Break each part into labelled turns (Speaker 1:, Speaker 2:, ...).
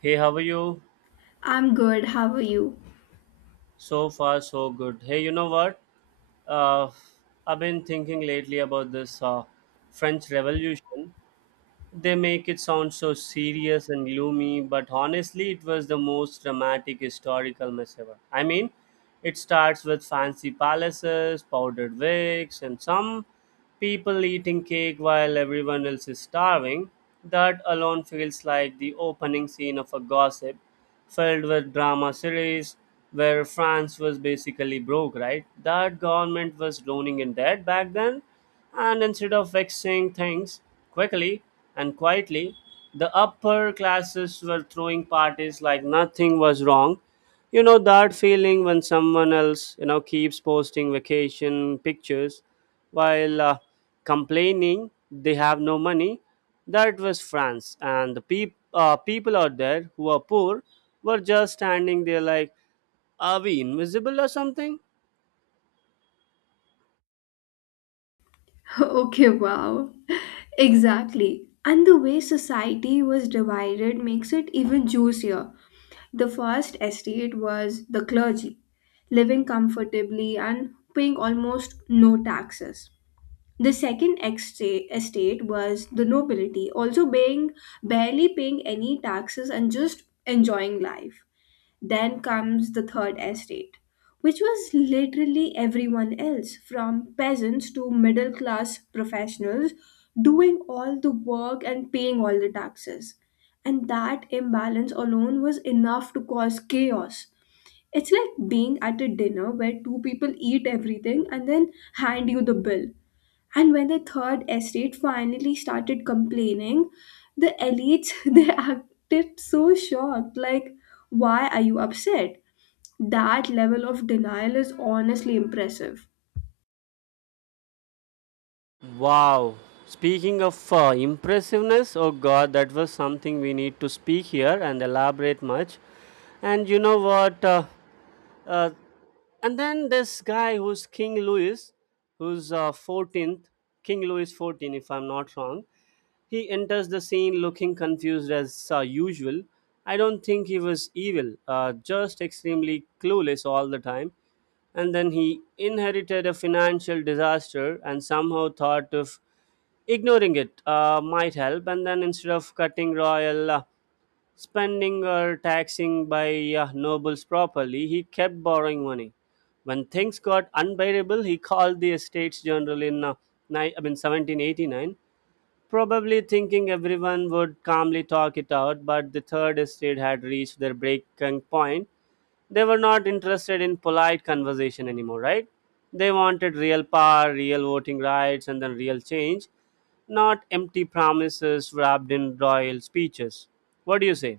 Speaker 1: Hey, how are you?
Speaker 2: I'm good. How are you?
Speaker 1: So far, so good. Hey, you know what? Uh, I've been thinking lately about this French Revolution. They make it sound so serious and gloomy, but honestly, it was the most dramatic historical mess ever. I mean, it starts with fancy palaces, powdered wigs, and some people eating cake while everyone else is starving. That alone feels like the opening scene of a gossip filled with drama series where France was basically broke, right? That government was drowning in debt back then, and instead of fixing things quickly and quietly, the upper classes were throwing parties like nothing was wrong. You know that feeling when someone else, keeps posting vacation pictures while complaining they have no money. That was France, and the people out there who are poor were just standing there like, are we invisible or something?
Speaker 2: Okay, wow. Exactly. And the way society was divided makes it even juicier. The first estate was the clergy, living comfortably and paying almost no taxes. The second estate was the nobility, also paying barely paying any taxes and just enjoying life. Then comes the third estate, which was literally everyone else, from peasants to middle class professionals, doing all the work and paying all the taxes. And that imbalance alone was enough to cause chaos. It's like being at a dinner where two people eat everything and then hand you the bill. And when the third estate finally started complaining, the elites they acted so shocked. Like, why are you upset? That level of denial is honestly impressive.
Speaker 1: Wow. Speaking of impressiveness, oh god, that was something we need to speak here and elaborate much. And you know what? Uh, and then this guy who's King Louis, who's 14th, King Louis 14, if I'm not wrong, he enters the scene looking confused as usual. I don't think he was evil, just extremely clueless all the time. And then he inherited a financial disaster and somehow thought of ignoring it might help. And then instead of cutting royal spending or taxing by nobles properly, he kept borrowing money. When things got unbearable, he called the estates general in, I mean, 1789, probably thinking everyone would calmly talk it out. But the third estate had reached their breaking point. They were not interested in polite conversation anymore, right? They wanted real power, real voting rights, and then real change, not empty promises wrapped in royal speeches. What do you say?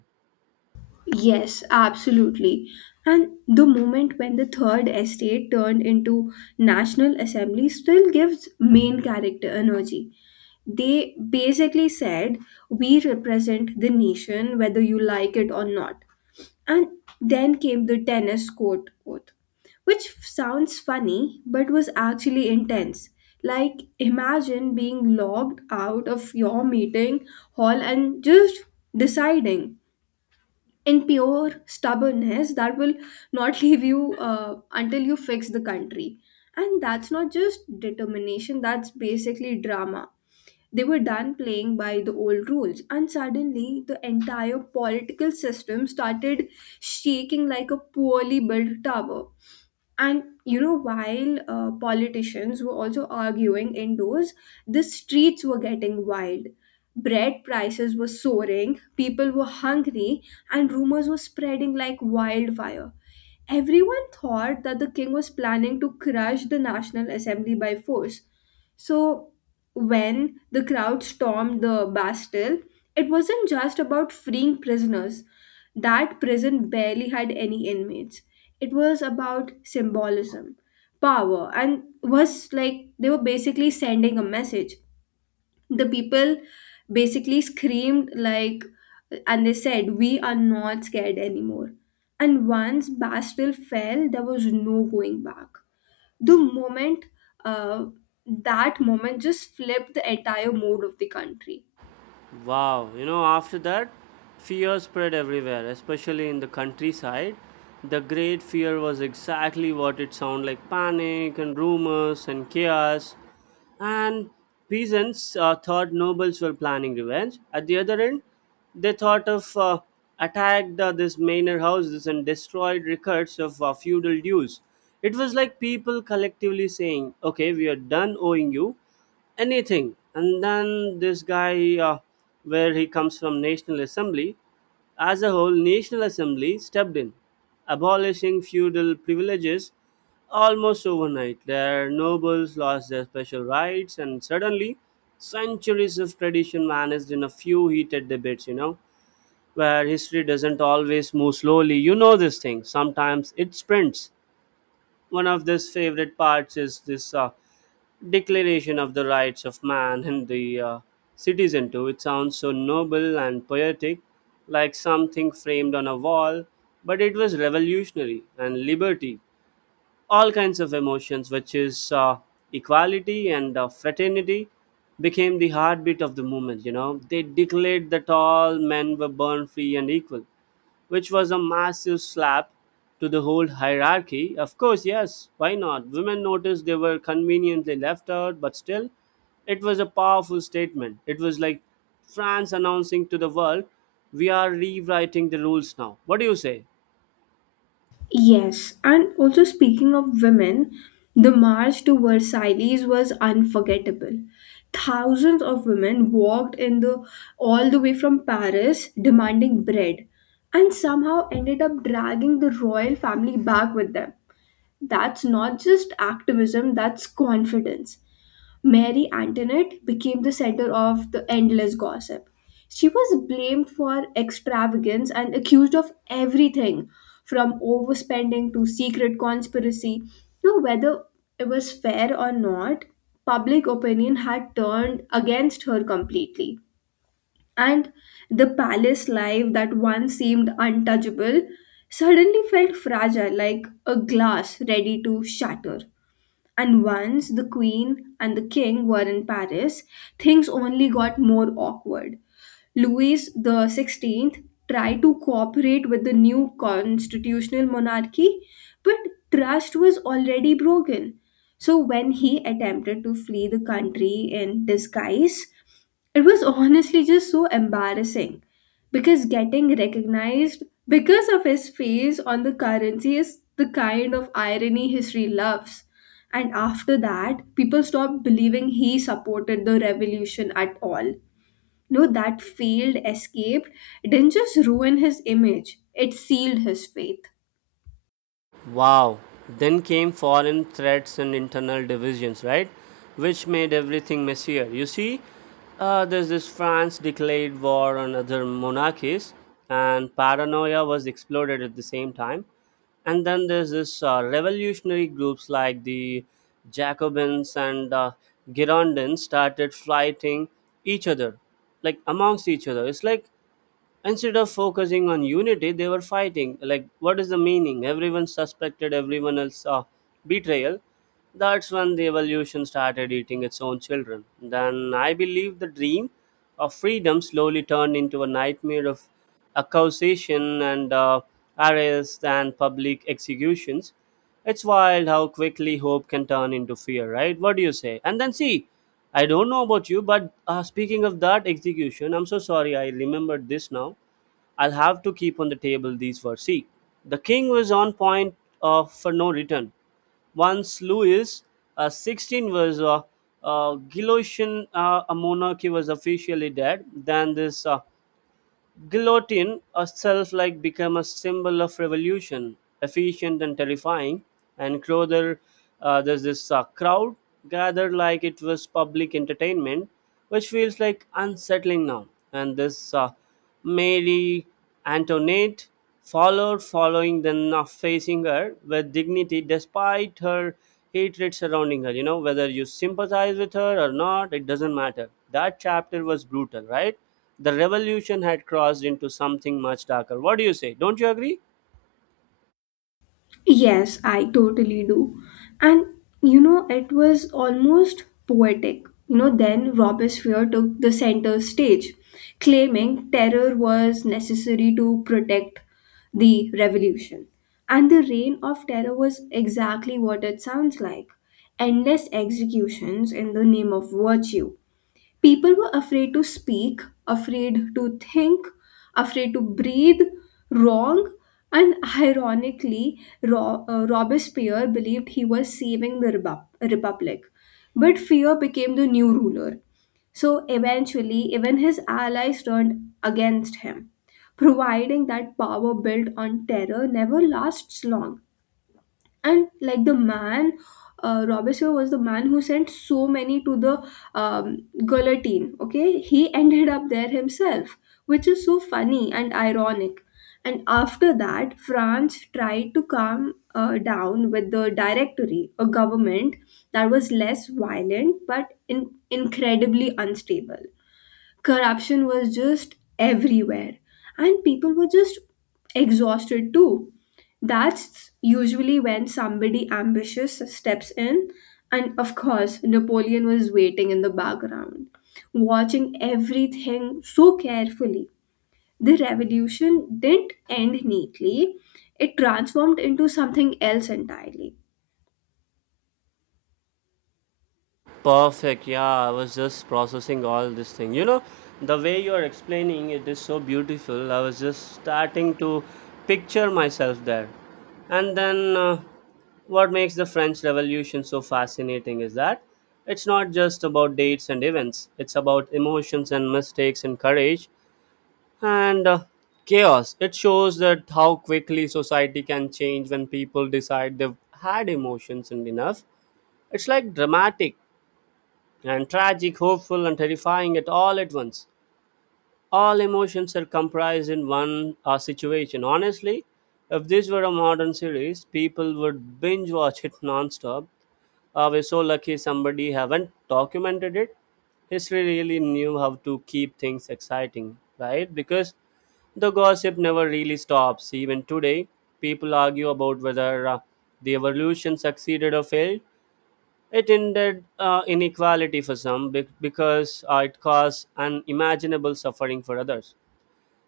Speaker 2: Yes, absolutely. And the moment when the third estate turned into National Assembly still gives main character energy. They basically said, we represent the nation whether you like it or not. And then came the tennis court oath, which sounds funny but was actually intense. Like, imagine being logged out of your meeting hall and just deciding in pure stubbornness that will not leave you until you fix the country. And that's not just determination, that's basically drama. They were done playing by the old rules, and suddenly the entire political system started shaking like a poorly built tower. And you know, while politicians were also arguing indoors, the streets were getting wild. Bread prices were soaring, people were hungry, and rumors were spreading like wildfire. Everyone thought that the king was planning to crush the National Assembly by force. So, when the crowd stormed the Bastille, it wasn't just about freeing prisoners. That prison barely had any inmates. It was about symbolism, power, and was like they were basically sending a message. The people basically screamed like and they said, we are not scared anymore. And once Bastille fell, there was no going back. The moment uh, that moment just flipped the entire mood of the country.
Speaker 1: Wow, after that, fear spread everywhere, especially in the countryside. The great fear was exactly what it sounded like: panic and rumors and chaos. And peasants thought nobles were planning revenge. At the other end, they thought of attacked this manor houses and destroyed records of feudal dues. It was like people collectively saying, "Okay, we are done owing you anything." And then this guy, where he comes from, National Assembly, as a whole, National Assembly stepped in, abolishing feudal privileges almost overnight. Their nobles lost their special rights, and suddenly, centuries of tradition vanished in a few heated debates, you know, where history doesn't always move slowly. You know this thing, sometimes it sprints. One of his favorite parts is this Declaration of the Rights of Man and the Citizen, too. It sounds so noble and poetic, like something framed on a wall, but it was revolutionary and liberty. All kinds of emotions, which is equality and fraternity, became the heartbeat of the movement. You know, they declared that all men were born free and equal, which was a massive slap to the whole hierarchy. Of course, yes, why not? Women noticed they were conveniently left out, but still, it was a powerful statement. It was like France announcing to the world, we are rewriting the rules now. What do you say?
Speaker 2: Yes, and also speaking of women, the march to Versailles was unforgettable. Thousands of women walked in the all the way from Paris demanding bread and somehow ended up dragging the royal family back with them. That's not just activism, that's confidence. Mary Antoinette became the center of the endless gossip. She was blamed for extravagance and accused of everything from overspending to secret conspiracy. Now, whether it was fair or not, public opinion had turned against her completely. And the palace life that once seemed untouchable suddenly felt fragile, like a glass ready to shatter. And once the queen and the king were in Paris, things only got more awkward. Louis the 16th tried to cooperate with the new constitutional monarchy, but trust was already broken. So when he attempted to flee the country in disguise, it was honestly just so embarrassing because getting recognized because of his face on the currency is the kind of irony history loves. And after that, people stopped believing he supported the revolution at all. No, that failed escape didn't just ruin his image, it sealed his faith.
Speaker 1: Wow. Then came foreign threats and internal divisions, right? Which made everything messier. You see, there's this France declared war on other monarchies, and paranoia was exploded at the same time. And then there's this revolutionary groups like the Jacobins and Girondins started fighting each other, like amongst each other. It's like instead of focusing on unity they were fighting like what is the meaning. Everyone suspected everyone else of betrayal. That's when the evolution started eating its own children. Then I believe the dream of freedom slowly turned into a nightmare of accusation and arrests and public executions. It's wild how quickly hope can turn into fear, right? What do you say? And then see, I don't know about you, but speaking of that execution, I'm so sorry I remembered this now. I'll have to keep on the table these words. See, the king was on point for no return. Once Louis 16 was Galician a monarchy was officially dead, then this Guillotine herself like became a symbol of revolution, efficient and terrifying. And Crowther, there's this crowd gathered like it was public entertainment, which feels like unsettling now. And this Mary Antoinette followed following then of facing her with dignity despite her hatred surrounding her. You know whether you sympathize with her or not, it doesn't matter. That chapter was brutal, right? The revolution had crossed into something much darker. What do you say? Don't you agree?
Speaker 2: Yes, I totally do. And you know, it was almost poetic. You know, then Robespierre took the center stage, claiming terror was necessary to protect the revolution. And the reign of terror was exactly what it sounds like, endless executions in the name of virtue. People were afraid to speak, afraid to think, afraid to breathe wrong. And ironically, Robespierre believed he was saving the Republic. But fear became the new ruler. So eventually, even his allies turned against him, providing that power built on terror never lasts long. And like the man, Robespierre was the man who sent so many to the guillotine. Okay, he ended up there himself, which is so funny and ironic. And after that, France tried to calm down with the Directory, a government that was less violent but incredibly unstable. Corruption was just everywhere, and people were just exhausted too. That's usually when somebody ambitious steps in, and of course Napoleon was waiting in the background, watching everything so carefully. The revolution didn't end neatly, it transformed into something else entirely.
Speaker 1: Perfect. Yeah, I was just processing all this thing. You know, the way you're explaining it is so beautiful. I was just starting to picture myself there. And then, what makes the French Revolution so fascinating is that it's not just about dates and events, it's about emotions and mistakes and courage and chaos. It shows that how quickly society can change when people decide they've had emotions and enough. It's like dramatic and tragic, hopeful, and terrifying at all at once. All emotions are comprised in one situation. Honestly, if this were a modern series, people would binge watch it non-stop. We're so lucky somebody haven't documented it. History really knew how to keep things exciting, right? Because the gossip never really stops. Even today, people argue about whether the evolution succeeded or failed. It ended inequality for some because it caused unimaginable suffering for others.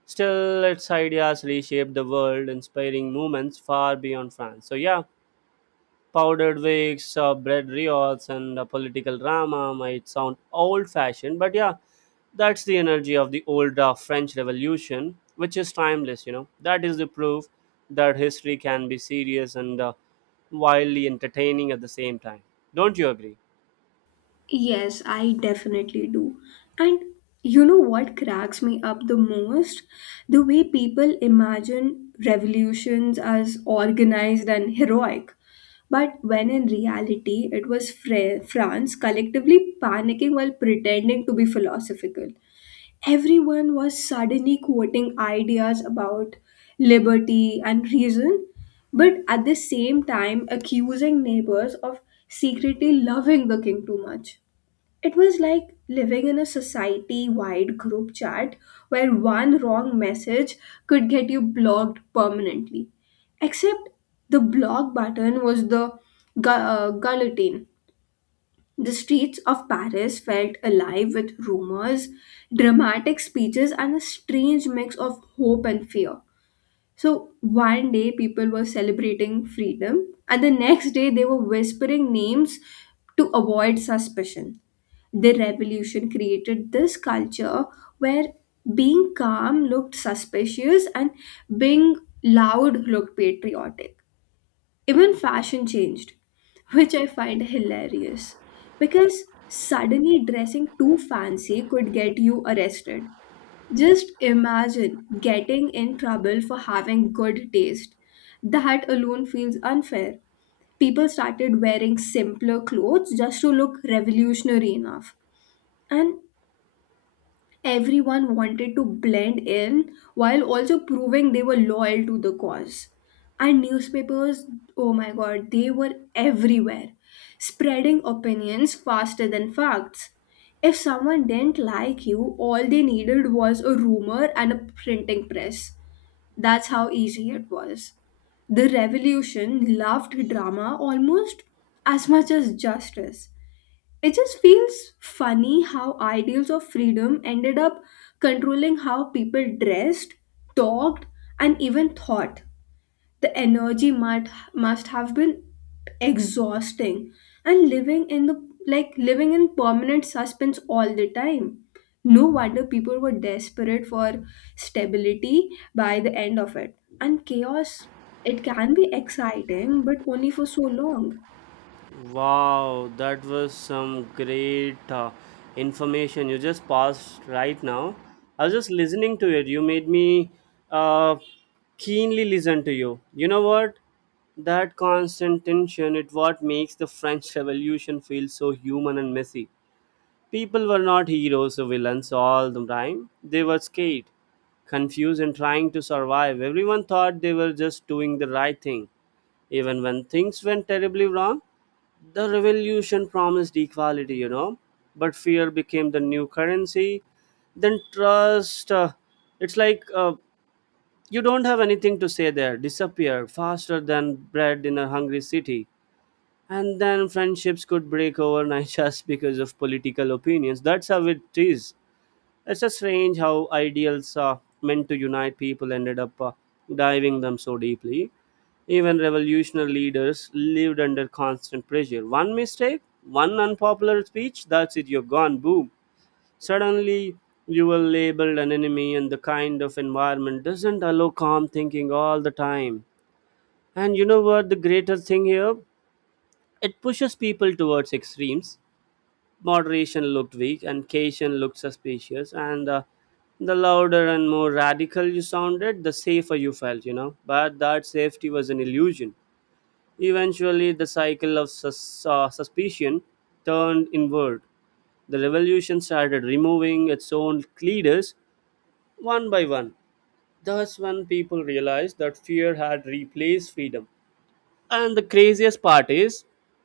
Speaker 1: Still, its ideas reshaped the world, inspiring movements far beyond France. So, yeah, powdered wigs, bread riots, and political drama might sound old fashioned, but yeah, that's the energy of the old French Revolution, which is timeless, you know. That is the proof that history can be serious and wildly entertaining at the same time. Don't you agree?
Speaker 2: Yes, I definitely do. And you know what cracks me up the most? The way people imagine revolutions as organized and heroic. But when in reality, it was France collectively panicking while pretending to be philosophical. Everyone was suddenly quoting ideas about liberty and reason, but at the same time accusing neighbors of secretly loving the king too much. It was like living in a society wide group chat where one wrong message could get you blocked permanently. Except the block button was the guillotine. The streets of Paris felt alive with rumors, dramatic speeches, and a strange mix of hope and fear. So, one day people were celebrating freedom, and the next day they were whispering names to avoid suspicion. The revolution created this culture where being calm looked suspicious and being loud looked patriotic. Even fashion changed, which I find hilarious because suddenly dressing too fancy could get you arrested. Just imagine getting in trouble for having good taste. That alone feels unfair. People started wearing simpler clothes just to look revolutionary enough. And everyone wanted to blend in while also proving they were loyal to the cause. And newspapers, oh my god, they were everywhere, spreading opinions faster than facts. If someone didn't like you, all they needed was a rumor and a printing press. That's how easy it was. The revolution loved drama almost as much as justice. It just feels funny how ideals of freedom ended up controlling how people dressed, talked, and even thought. The energy might must have been exhausting, and living in the like living in permanent suspense all the time. No wonder people were desperate for stability by the end of it. And chaos, it can be exciting, but only for so long.
Speaker 1: Wow, that was some great information you just passed right now. I was just listening to it. You made me uh, keenly listen to you. You know what? That constant tension it what makes the French Revolution feel so human and messy. People were not heroes or villains all the time. They were scared, confused, and trying to survive. Everyone thought they were just doing the right thing, even when things went terribly wrong. The revolution promised equality, but fear became the new currency. Then trust, it's like, you don't have anything to say there, disappear faster than bread in a hungry city. And then friendships could break overnight just because of political opinions. That's how it is. It's a strange how ideals meant to unite people ended up diving them so deeply. Even revolutionary leaders lived under constant pressure. One mistake, one unpopular speech, that's it, you're gone, boom. Suddenly, you were labeled an enemy, and the kind of environment doesn't allow calm thinking all the time. And you know what the greatest thing here? It pushes people towards extremes. Moderation looked weak and caution looked suspicious, and the louder and more radical you sounded, the safer you felt, you know. But that safety was an illusion. Eventually, the cycle of suspicion turned inward. The revolution started removing its own leaders one by one. Thus, when people realized that fear had replaced freedom. And the craziest part is,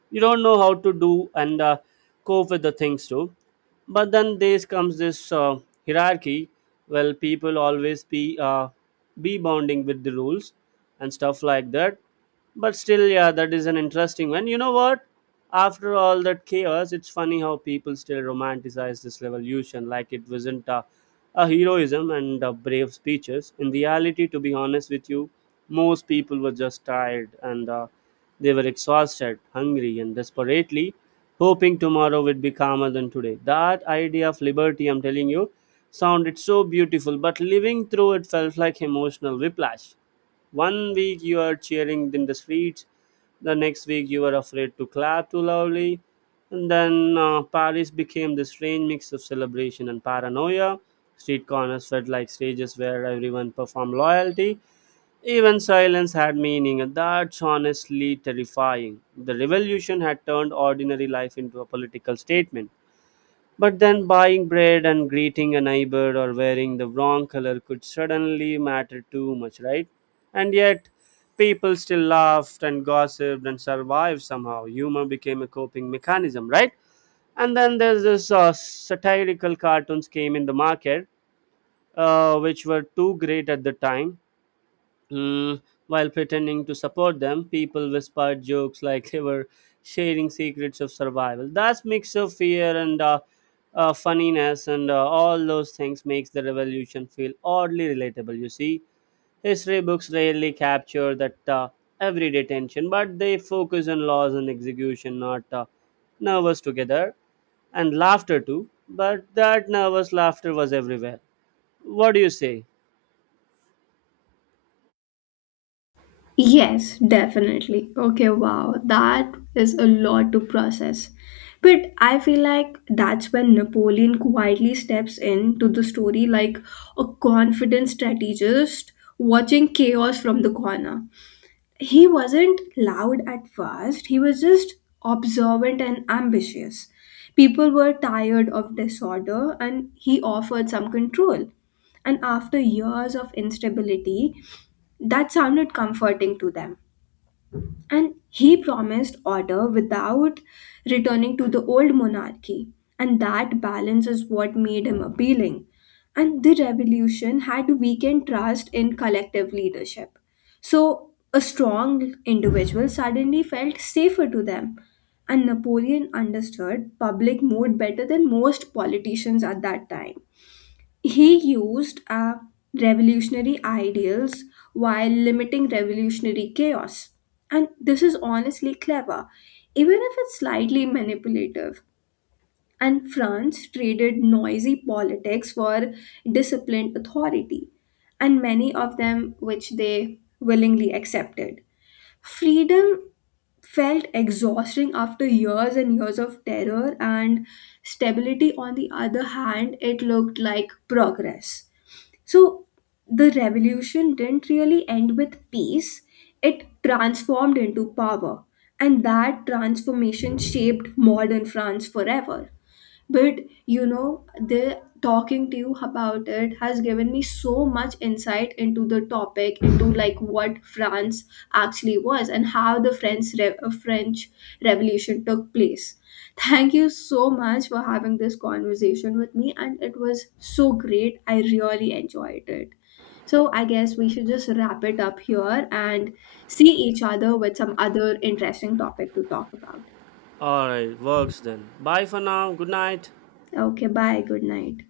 Speaker 1: you don't know how to do and cope with the things too. But then there comes this hierarchy. Well, people always be bonding with the rules and stuff like that. But still, yeah, that is an interesting one. You know what, after all that chaos, it's funny how people still romanticize this revolution like it wasn't a heroism and brave speeches in reality. To be honest with you, most people were just tired and they were exhausted, hungry, and desperately hoping tomorrow would be calmer than today. That idea of liberty, I'm telling you, sounded so beautiful, but living through it felt like emotional whiplash. One week you are cheering in the streets, the next week you were afraid to clap too loudly, and then Paris became this strange mix of celebration and paranoia. Street corners felt like stages where everyone performed loyalty, even silence had meaning. That's honestly terrifying. The revolution had turned ordinary life into a political statement. But then buying bread and greeting a neighbor or wearing the wrong color could suddenly matter too much, right? And yet, people still laughed and gossiped and survived somehow. Humor became a coping mechanism, right? And then there's this satirical cartoons came in the market, which were too great at the time. Mm, while pretending to support them, people whispered jokes like they were sharing secrets of survival. That mix of fear and funniness and all those things makes the revolution feel oddly relatable. You see, history books rarely capture that everyday tension, but they focus on laws and execution, not nervous together and laughter too. But that nervous laughter was everywhere. What do you say?
Speaker 2: Yes, definitely. Okay, wow. That is a lot to process. But I feel like that's when Napoleon quietly steps into the story like a confident strategist watching chaos from the corner. He wasn't loud at first, he was just observant and ambitious. People were tired of disorder, and he offered some control. And after years of instability, that sounded comforting to them, and he promised order without returning to the old monarchy. And that balance is what made him appealing. And the revolution had weakened trust in collective leadership. So, a strong individual suddenly felt safer to them. And Napoleon understood public mood better than most politicians at that time. He used revolutionary ideals while limiting revolutionary chaos. And this is honestly clever, even if it's slightly manipulative. And France traded noisy politics for disciplined authority, and many of them which they willingly accepted. Freedom felt exhausting after years and years of terror, and stability, on the other hand, it looked like progress. So the revolution didn't really end with peace, it transformed into power, and that transformation shaped modern France forever. But you know, the talking to you about it has given me so much insight into the topic, into like what France actually was and how the French Revolution took place. Thank you so much for having this conversation with me, and it was so great. I really enjoyed it. So I guess we should just wrap it up here and see each other with some other interesting topic to talk about.
Speaker 1: All right, works then. Bye for now. Good night.
Speaker 2: Okay, bye. Good night.